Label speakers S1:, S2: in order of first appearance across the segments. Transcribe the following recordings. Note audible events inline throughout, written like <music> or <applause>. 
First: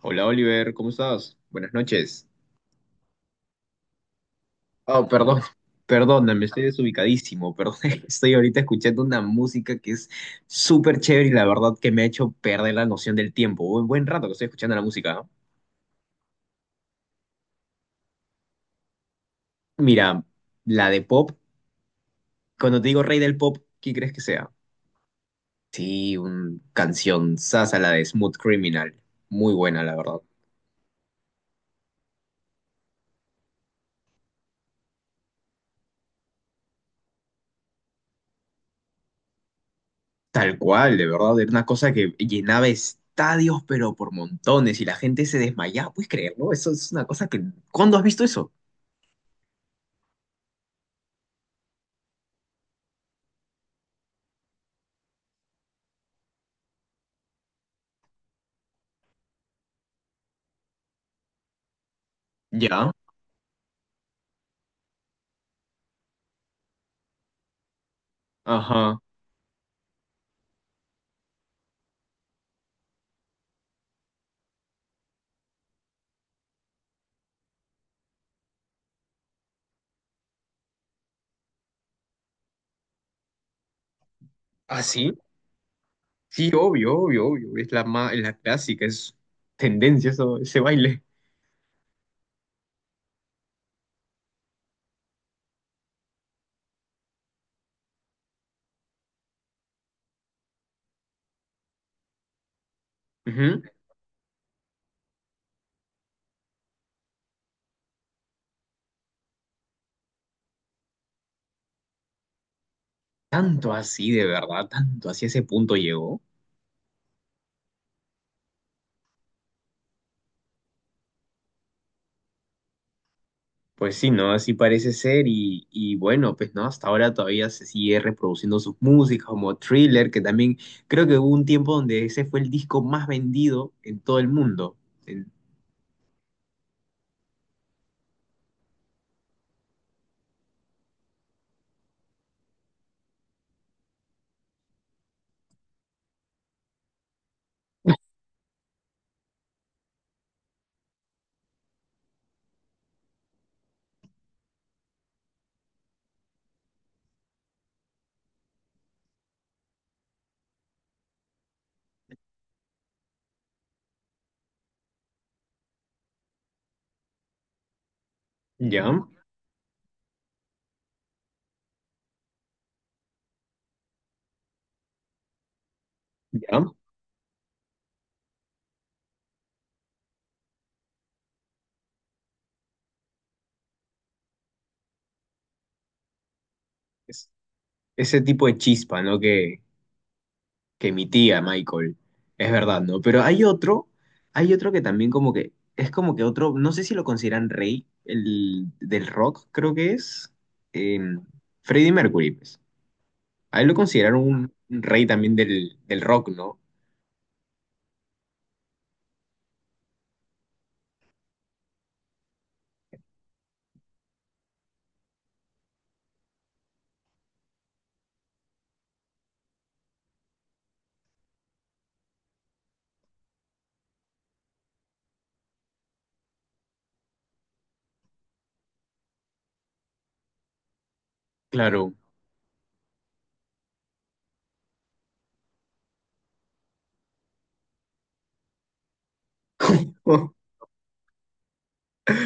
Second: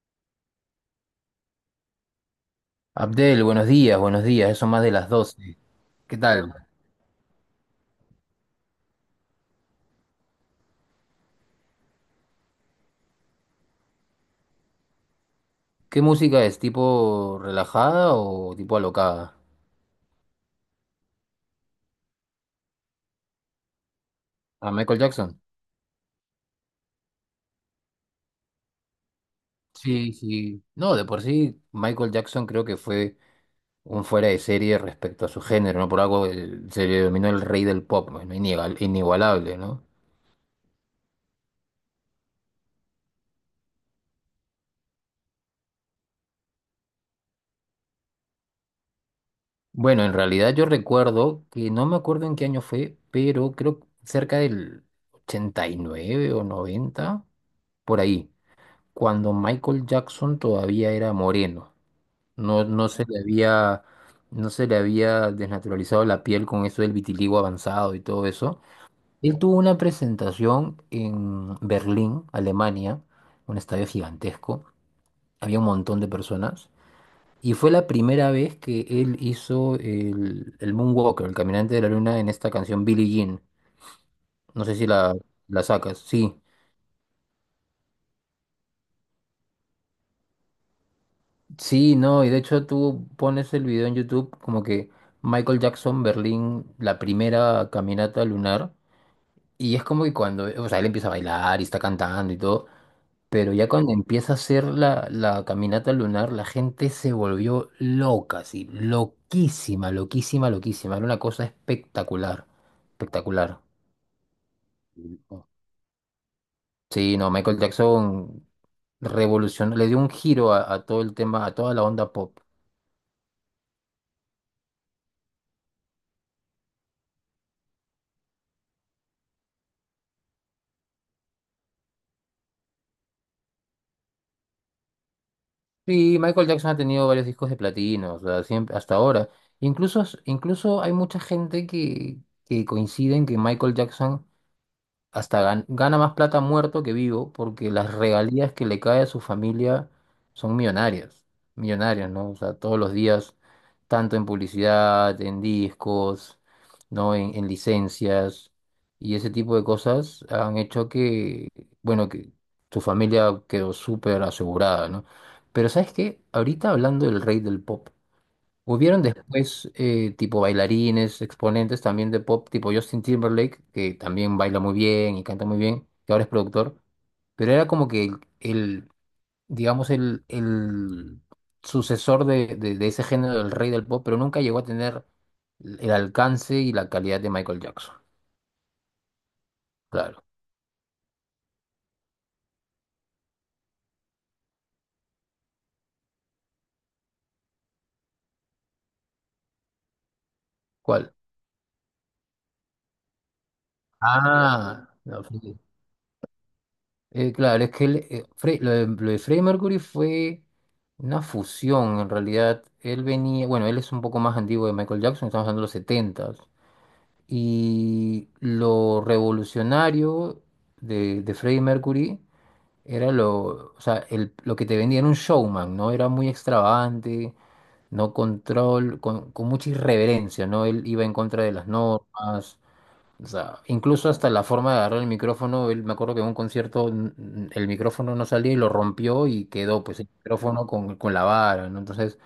S1: Hola Oliver, ¿cómo estás? Buenas noches.
S2: Abdel, buenos días, ya son más de
S1: Oh,
S2: las
S1: perdón,
S2: 12.
S1: <laughs>
S2: ¿Qué
S1: perdona, me
S2: tal?
S1: estoy desubicadísimo, perdón. <laughs> Estoy ahorita escuchando una música que es súper chévere y la verdad que me ha hecho perder la noción del tiempo. Un buen rato que estoy escuchando la música, ¿no?
S2: ¿Qué música es? ¿Tipo relajada o tipo alocada?
S1: Mira, la de pop, cuando te digo rey del pop, ¿qué crees que sea?
S2: ¿A Michael Jackson?
S1: Sí, una canción sasa, la de Smooth Criminal. Muy buena, la
S2: Sí,
S1: verdad.
S2: sí. No, de por sí, Michael Jackson creo que fue un fuera de serie respecto a su género, ¿no? Por algo se le denominó el rey del pop, bueno, inigualable, ¿no?
S1: Tal cual, de verdad, era una cosa que llenaba estadios, pero por montones, y la gente se desmayaba, ¿puedes creerlo? Eso es una cosa que... ¿Cuándo has visto eso?
S2: Bueno, en realidad yo recuerdo que no me acuerdo en qué año fue, pero creo que cerca del 89 o 90 por ahí, cuando Michael Jackson todavía era moreno. No, no
S1: Ya,
S2: se le había, no se le había desnaturalizado la piel con eso del vitiligo avanzado y todo eso.
S1: ajá.
S2: Él tuvo una presentación en Berlín, Alemania, un estadio gigantesco. Había un montón de personas. Y fue la primera vez que él hizo el Moonwalker, el caminante de la luna, en esta canción Billie Jean. No sé
S1: ¿Ah,
S2: si la,
S1: sí?
S2: la sacas. Sí,
S1: Sí, obvio, obvio, obvio. Es la clásica, es tendencia eso, ese baile.
S2: sí, no. Y de hecho tú pones el video en YouTube como que Michael Jackson, Berlín, la primera caminata lunar. Y es como que cuando, o sea, él empieza a bailar y está cantando y todo, pero
S1: Ujú.
S2: ya cuando empieza a hacer la caminata lunar, la gente se volvió loca, así, loquísima, loquísima, loquísima. Era una cosa espectacular, espectacular.
S1: Tanto así, de verdad, tanto así a ese punto llegó.
S2: Sí, no, Michael Jackson revolucionó, le dio un giro a todo el tema, a toda la onda pop.
S1: Pues sí, ¿no? Así parece ser y, bueno, pues no, hasta ahora todavía se sigue reproduciendo sus músicas como Thriller, que también creo que hubo un tiempo donde ese fue el disco más vendido en todo el mundo. En-
S2: Sí, Michael Jackson ha tenido varios discos de platino, o sea, siempre, hasta ahora. Incluso hay mucha gente que coincide en que Michael Jackson hasta gana más plata muerto que vivo porque las regalías que le cae a su familia son millonarias, millonarias, ¿no? O sea, todos los días, tanto en publicidad, en discos, ¿no? En licencias y ese tipo de cosas han hecho que, bueno, que su familia quedó súper asegurada, ¿no? Pero ¿sabes qué? Ahorita hablando del rey del pop,
S1: ¿Ya?
S2: hubieron después tipo bailarines, exponentes también de pop, tipo Justin Timberlake, que también baila muy bien y canta muy bien, que ahora es
S1: ¿Ya?
S2: productor, pero era como que digamos, el sucesor de, de ese género del rey del pop, pero nunca llegó a tener el alcance y la calidad
S1: Es-
S2: de Michael Jackson.
S1: ese tipo de chispa, ¿no?
S2: Claro.
S1: Que emitía Michael, es verdad, ¿no? Pero hay otro que también como que, es como que otro, no sé si lo consideran rey, el del rock creo que es,
S2: ¿Cuál?
S1: em, Freddie Mercury, pues. A él lo consideraron un
S2: Ah,
S1: rey
S2: no,
S1: también
S2: sí.
S1: del, del rock, ¿no?
S2: Claro, es que él, lo de Freddie Mercury fue una fusión, en realidad. Él venía, bueno, él es un poco más antiguo de Michael Jackson, estamos hablando de los 70. Y lo revolucionario de Freddie Mercury era lo, o sea, lo que te vendía era un showman, ¿no? Era muy extravagante, no control, con mucha irreverencia, ¿no? Él iba en contra de las
S1: Claro.
S2: normas, o sea, incluso hasta la forma de agarrar el micrófono, él me acuerdo que en un concierto el micrófono no salía y lo rompió y quedó pues el
S1: Oh,
S2: micrófono con la vara, ¿no? Entonces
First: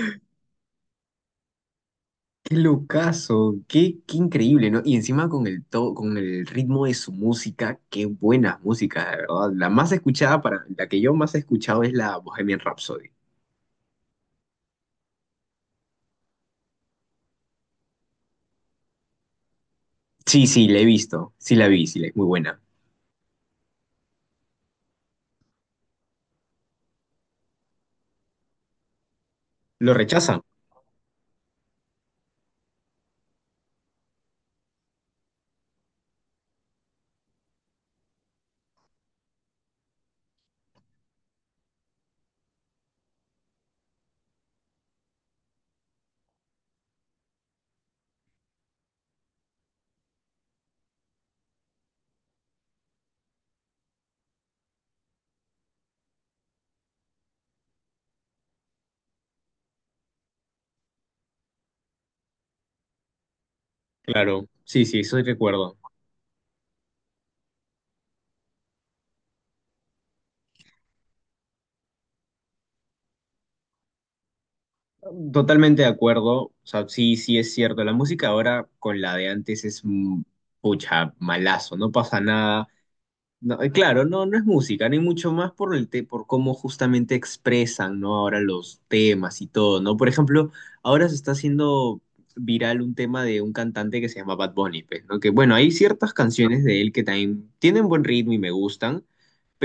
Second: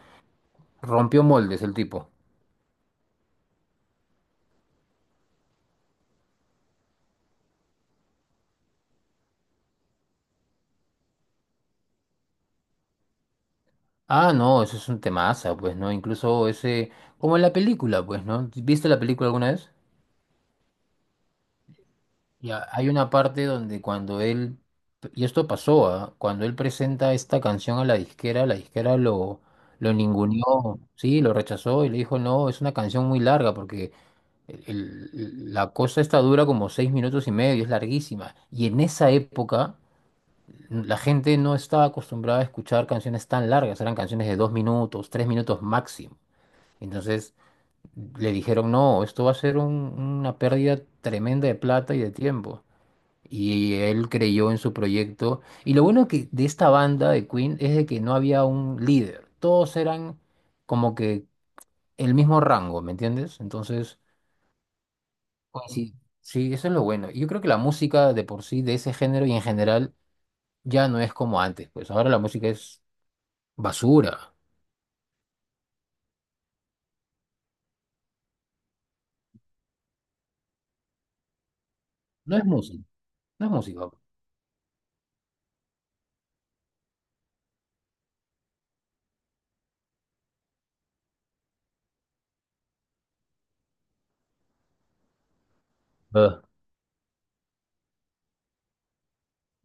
S2: rompió moldes el tipo.
S1: qué locazo, qué, qué increíble, ¿no? Y encima con el to- con el ritmo de su música, qué buena música, de verdad. La más escuchada para, la que yo más he escuchado es la Bohemian Rhapsody.
S2: Ah, no, eso es un temaza, pues, ¿no? Incluso ese, como en la película, pues, ¿no? ¿Viste la película alguna vez?
S1: Sí, sí, la he visto, sí la vi, sí, la, muy buena.
S2: Ya, hay una parte donde cuando él, y esto pasó, ¿ah? Cuando él presenta esta canción a la disquera lo
S1: ¿Lo rechazan?
S2: ninguneó, sí, lo rechazó y le dijo, no, es una canción muy larga porque... la cosa esta dura como 6 minutos y medio, es larguísima. Y en esa época la gente no estaba acostumbrada a escuchar canciones tan largas, eran canciones de 2 minutos, 3 minutos máximo. Entonces le dijeron, no, esto va a ser una pérdida tremenda de plata y de tiempo. Y él creyó en su proyecto. Y lo bueno que de esta banda de Queen es de que no había un líder. Todos eran como que el mismo rango, ¿me entiendes? Entonces
S1: Claro, sí, sí, eso sí
S2: oye,
S1: recuerdo.
S2: sí, sí, eso es lo bueno. Y yo creo que la música de por sí, de ese género y en general, ya no es como antes. Pues ahora la música es basura.
S1: Totalmente de acuerdo, o sea, sí, sí es cierto, la música ahora con la de antes es, pucha, malazo, no pasa
S2: No es
S1: nada.
S2: música, no es
S1: No,
S2: música.
S1: claro, no, no es música, ni mucho más por el te- por cómo justamente expresan, ¿no? Ahora los temas y todo, ¿no? Por ejemplo, ahora se está haciendo viral un tema de un cantante que se llama Bad Bunny, pues, ¿no? Que bueno, hay ciertas
S2: Ah.
S1: canciones de él que también tienen buen ritmo y me gustan,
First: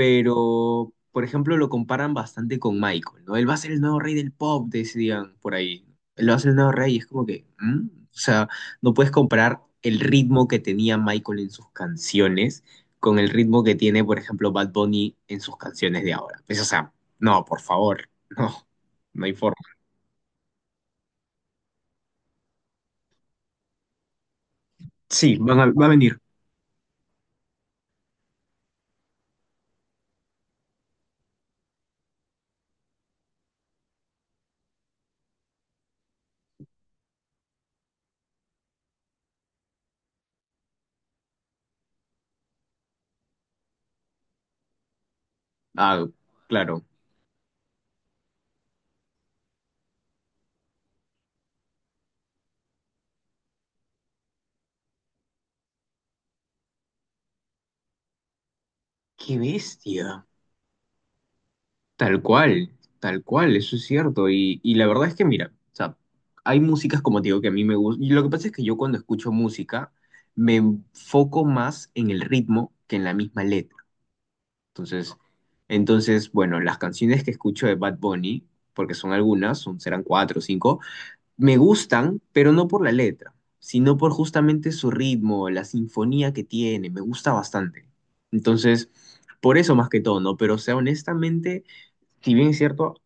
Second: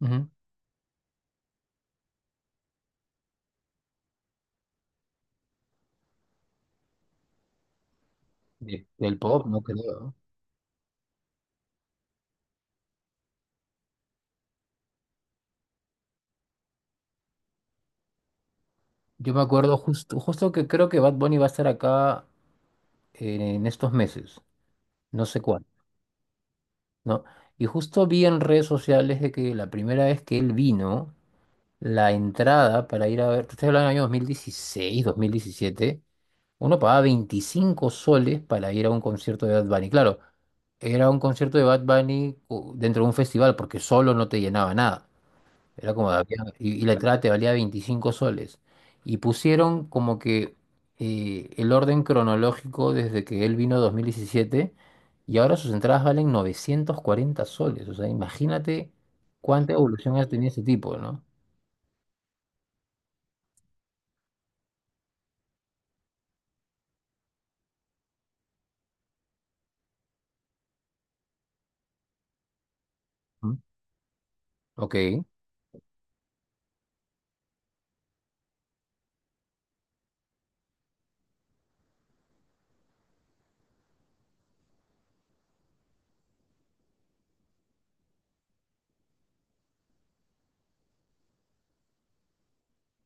S2: Ujú.
S1: por ejemplo lo comparan bastante con Michael, ¿no? Él va a ser el nuevo rey del pop, decían por ahí. Él va a ser el nuevo rey y es como que, ¿mm? O sea, no puedes
S2: Del pop,
S1: comparar
S2: no
S1: el
S2: creo.
S1: ritmo que tenía Michael en sus canciones con el ritmo que tiene, por ejemplo, Bad Bunny en sus canciones de ahora. Pues, o sea, no, por favor, <laughs> no, no hay
S2: Yo me
S1: forma.
S2: acuerdo justo, justo que creo que Bad Bunny va a estar acá en estos meses, no
S1: Sí,
S2: sé
S1: van
S2: cuándo,
S1: a- va a venir.
S2: ¿no? Y justo vi en redes sociales de que la primera vez que él vino, la entrada para ir a ver, te estoy hablando del año 2016, 2017. Uno pagaba 25 soles para ir a un concierto de Bad Bunny. Claro, era un concierto de Bad Bunny dentro de un festival porque solo no te llenaba nada. Era
S1: Ah,
S2: como,
S1: claro.
S2: y la entrada te valía 25 soles. Y pusieron como que el orden cronológico desde que él vino 2017 y ahora sus entradas valen 940 soles. O sea, imagínate
S1: Qué
S2: cuánta
S1: bestia.
S2: evolución ha tenido ese tipo, ¿no?
S1: Tal cual, tal cual, eso es cierto. Y la verdad es que, mira, o sea, hay músicas como te digo que a mí me gustan. Y lo que pasa es que yo cuando escucho música me enfoco más en el ritmo que en la misma
S2: Mm.
S1: letra. Entonces,
S2: Ok.
S1: entonces, bueno, las canciones que escucho de Bad Bunny, porque son algunas, son, serán cuatro o cinco, me gustan, pero no por la letra, sino por justamente su ritmo, la sinfonía que tiene, me gusta bastante. Entonces, por eso más que todo, ¿no? Pero, o sea, honestamente si bien es cierto,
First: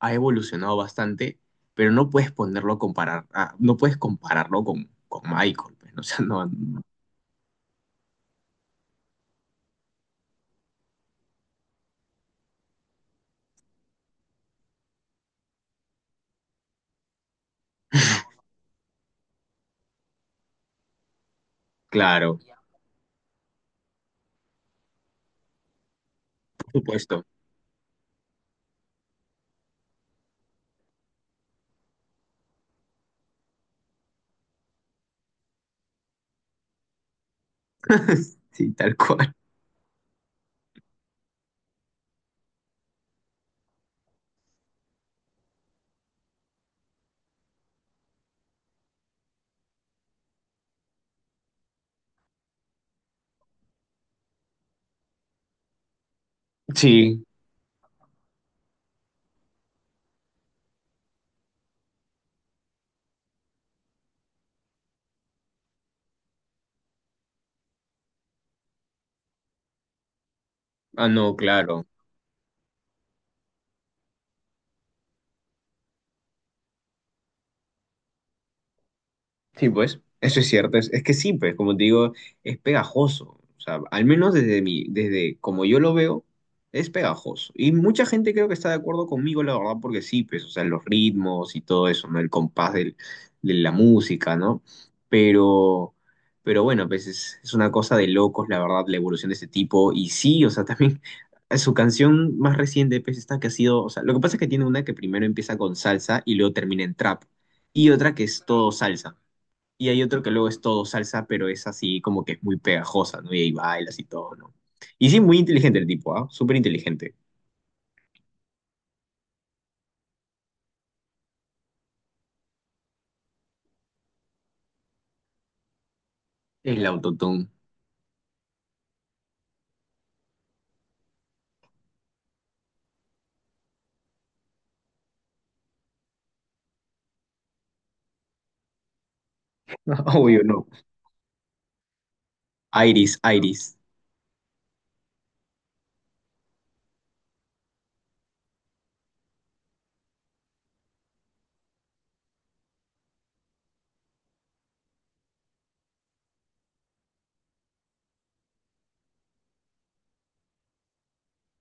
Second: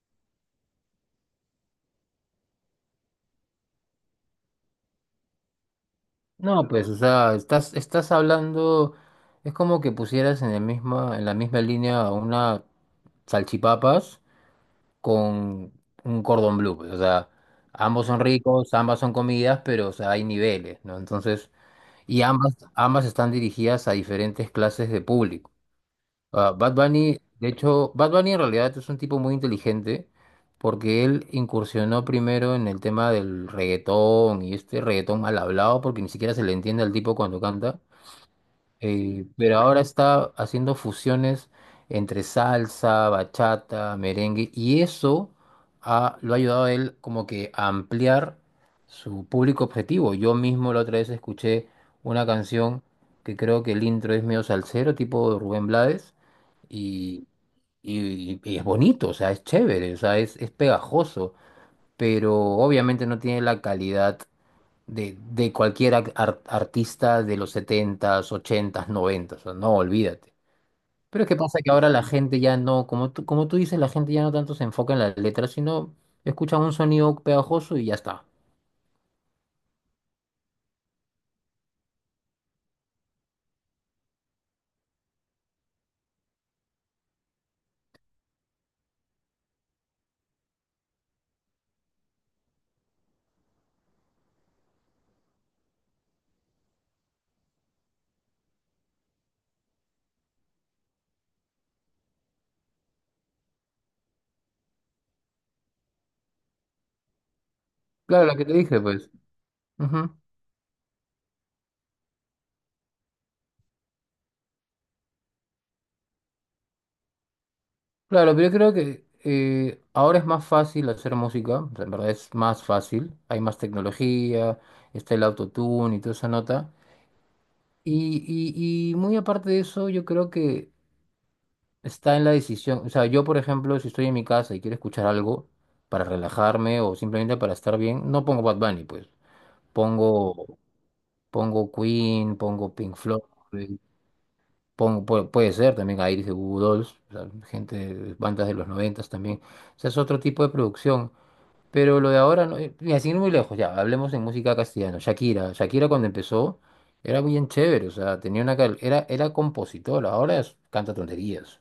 S1: ha evolucionado bastante, pero no puedes ponerlo a comparar, ah, no puedes compararlo con Michael, pues, ¿no? <laughs> O sea, no,
S2: No,
S1: no,
S2: pues, o sea, estás, estás hablando, es como que pusieras en el misma, en la misma línea una salchipapas con un cordón bleu, pues, o sea, ambos son ricos, ambas son comidas, pero, o sea, hay niveles, ¿no? Entonces, y
S1: claro,
S2: ambas, ambas están dirigidas a diferentes clases de público. Ah,
S1: por
S2: Bad Bunny,
S1: supuesto.
S2: de hecho, Bad Bunny en realidad es un tipo muy inteligente porque él incursionó primero en el tema del reggaetón y este reggaetón mal hablado porque ni siquiera se le entiende al tipo cuando canta.
S1: <laughs> Sí, tal cual.
S2: Pero ahora está haciendo fusiones entre salsa, bachata, merengue, y eso lo ha ayudado a él como que a ampliar su público objetivo. Yo mismo la otra vez escuché una canción que creo que el intro es medio salsero, tipo Rubén Blades,
S1: Sí,
S2: y, y es bonito, o sea, es chévere, o sea, es pegajoso, pero obviamente no tiene la calidad de cualquier artista de los setentas ochentas noventas o no, olvídate.
S1: ah,
S2: Pero es
S1: no,
S2: que pasa que
S1: claro.
S2: ahora la gente ya no, como tú dices, la gente ya no tanto se enfoca en las letras, sino escucha un sonido pegajoso y ya está.
S1: Sí, pues, eso es cierto. Es que sí, pues, como te digo, es pegajoso. O sea, al menos desde mi, desde como yo lo veo, es pegajoso. Y mucha gente creo que está de acuerdo conmigo, la verdad, porque sí, pues, o sea, los ritmos y todo eso, ¿no? El compás del- de la música, ¿no? Pero, pero bueno, pues es una cosa de locos, la verdad, la evolución de este tipo. Y sí, o sea, también <laughs> su canción más reciente, pues, esta que ha sido, o sea, lo que pasa es que tiene una que primero empieza con salsa y luego termina en trap. Y otra que
S2: Claro, la
S1: es
S2: que te
S1: todo
S2: dije, pues.
S1: salsa. Y hay
S2: Ujú.
S1: otro que luego es todo salsa, pero es así como que es muy pegajosa, ¿no? Y ahí bailas y todo, ¿no? Y sí, muy inteligente el tipo, ¿ah? Súper inteligente.
S2: Claro, pero yo creo que ahora es más fácil hacer música, o sea, en verdad es más fácil, hay más tecnología, está el autotune y toda esa nota.
S1: El autotune.
S2: Y muy aparte de eso, yo creo que está en la decisión. O sea, yo, por ejemplo, si estoy en mi casa y quiero escuchar algo para relajarme o simplemente para estar bien, no pongo Bad Bunny, pues.
S1: <laughs> Obvio,
S2: Pongo,
S1: no.
S2: pongo Queen, pongo Pink
S1: Iris,
S2: Floyd,
S1: Iris.
S2: pongo, puede, puede ser también a Iris de Goo Goo Dolls, o sea, gente, bandas de los noventas también. O sea, es otro tipo de producción. Pero lo de ahora, no, mira, sin ir muy lejos, ya, hablemos en música castellana. Shakira, Shakira cuando empezó era bien chévere, o sea, tenía una, era compositora, ahora canta tonterías.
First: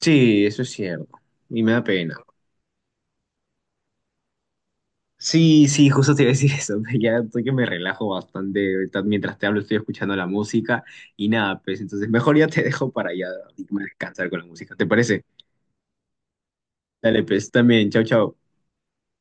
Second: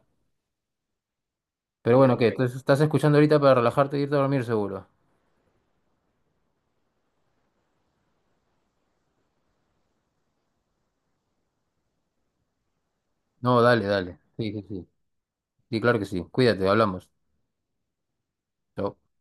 S1: Sí, eso es cierto. Y me da
S2: Pero
S1: pena.
S2: bueno, ¿qué? Entonces, ¿estás escuchando ahorita para relajarte e irte a dormir seguro?
S1: Sí, sí, justo te iba a decir eso. <laughs> Ya estoy que me relajo bastante ahorita. Mientras te hablo, estoy escuchando la música y nada, pues entonces mejor ya te <laughs> dejo para ya
S2: No,
S1: irme a
S2: dale, dale.
S1: descansar con la
S2: Sí, sí,
S1: música. ¿Te
S2: sí.
S1: parece?
S2: Sí, claro que sí. Cuídate, hablamos.
S1: Dale, pues también. Chau, chau.
S2: Chao.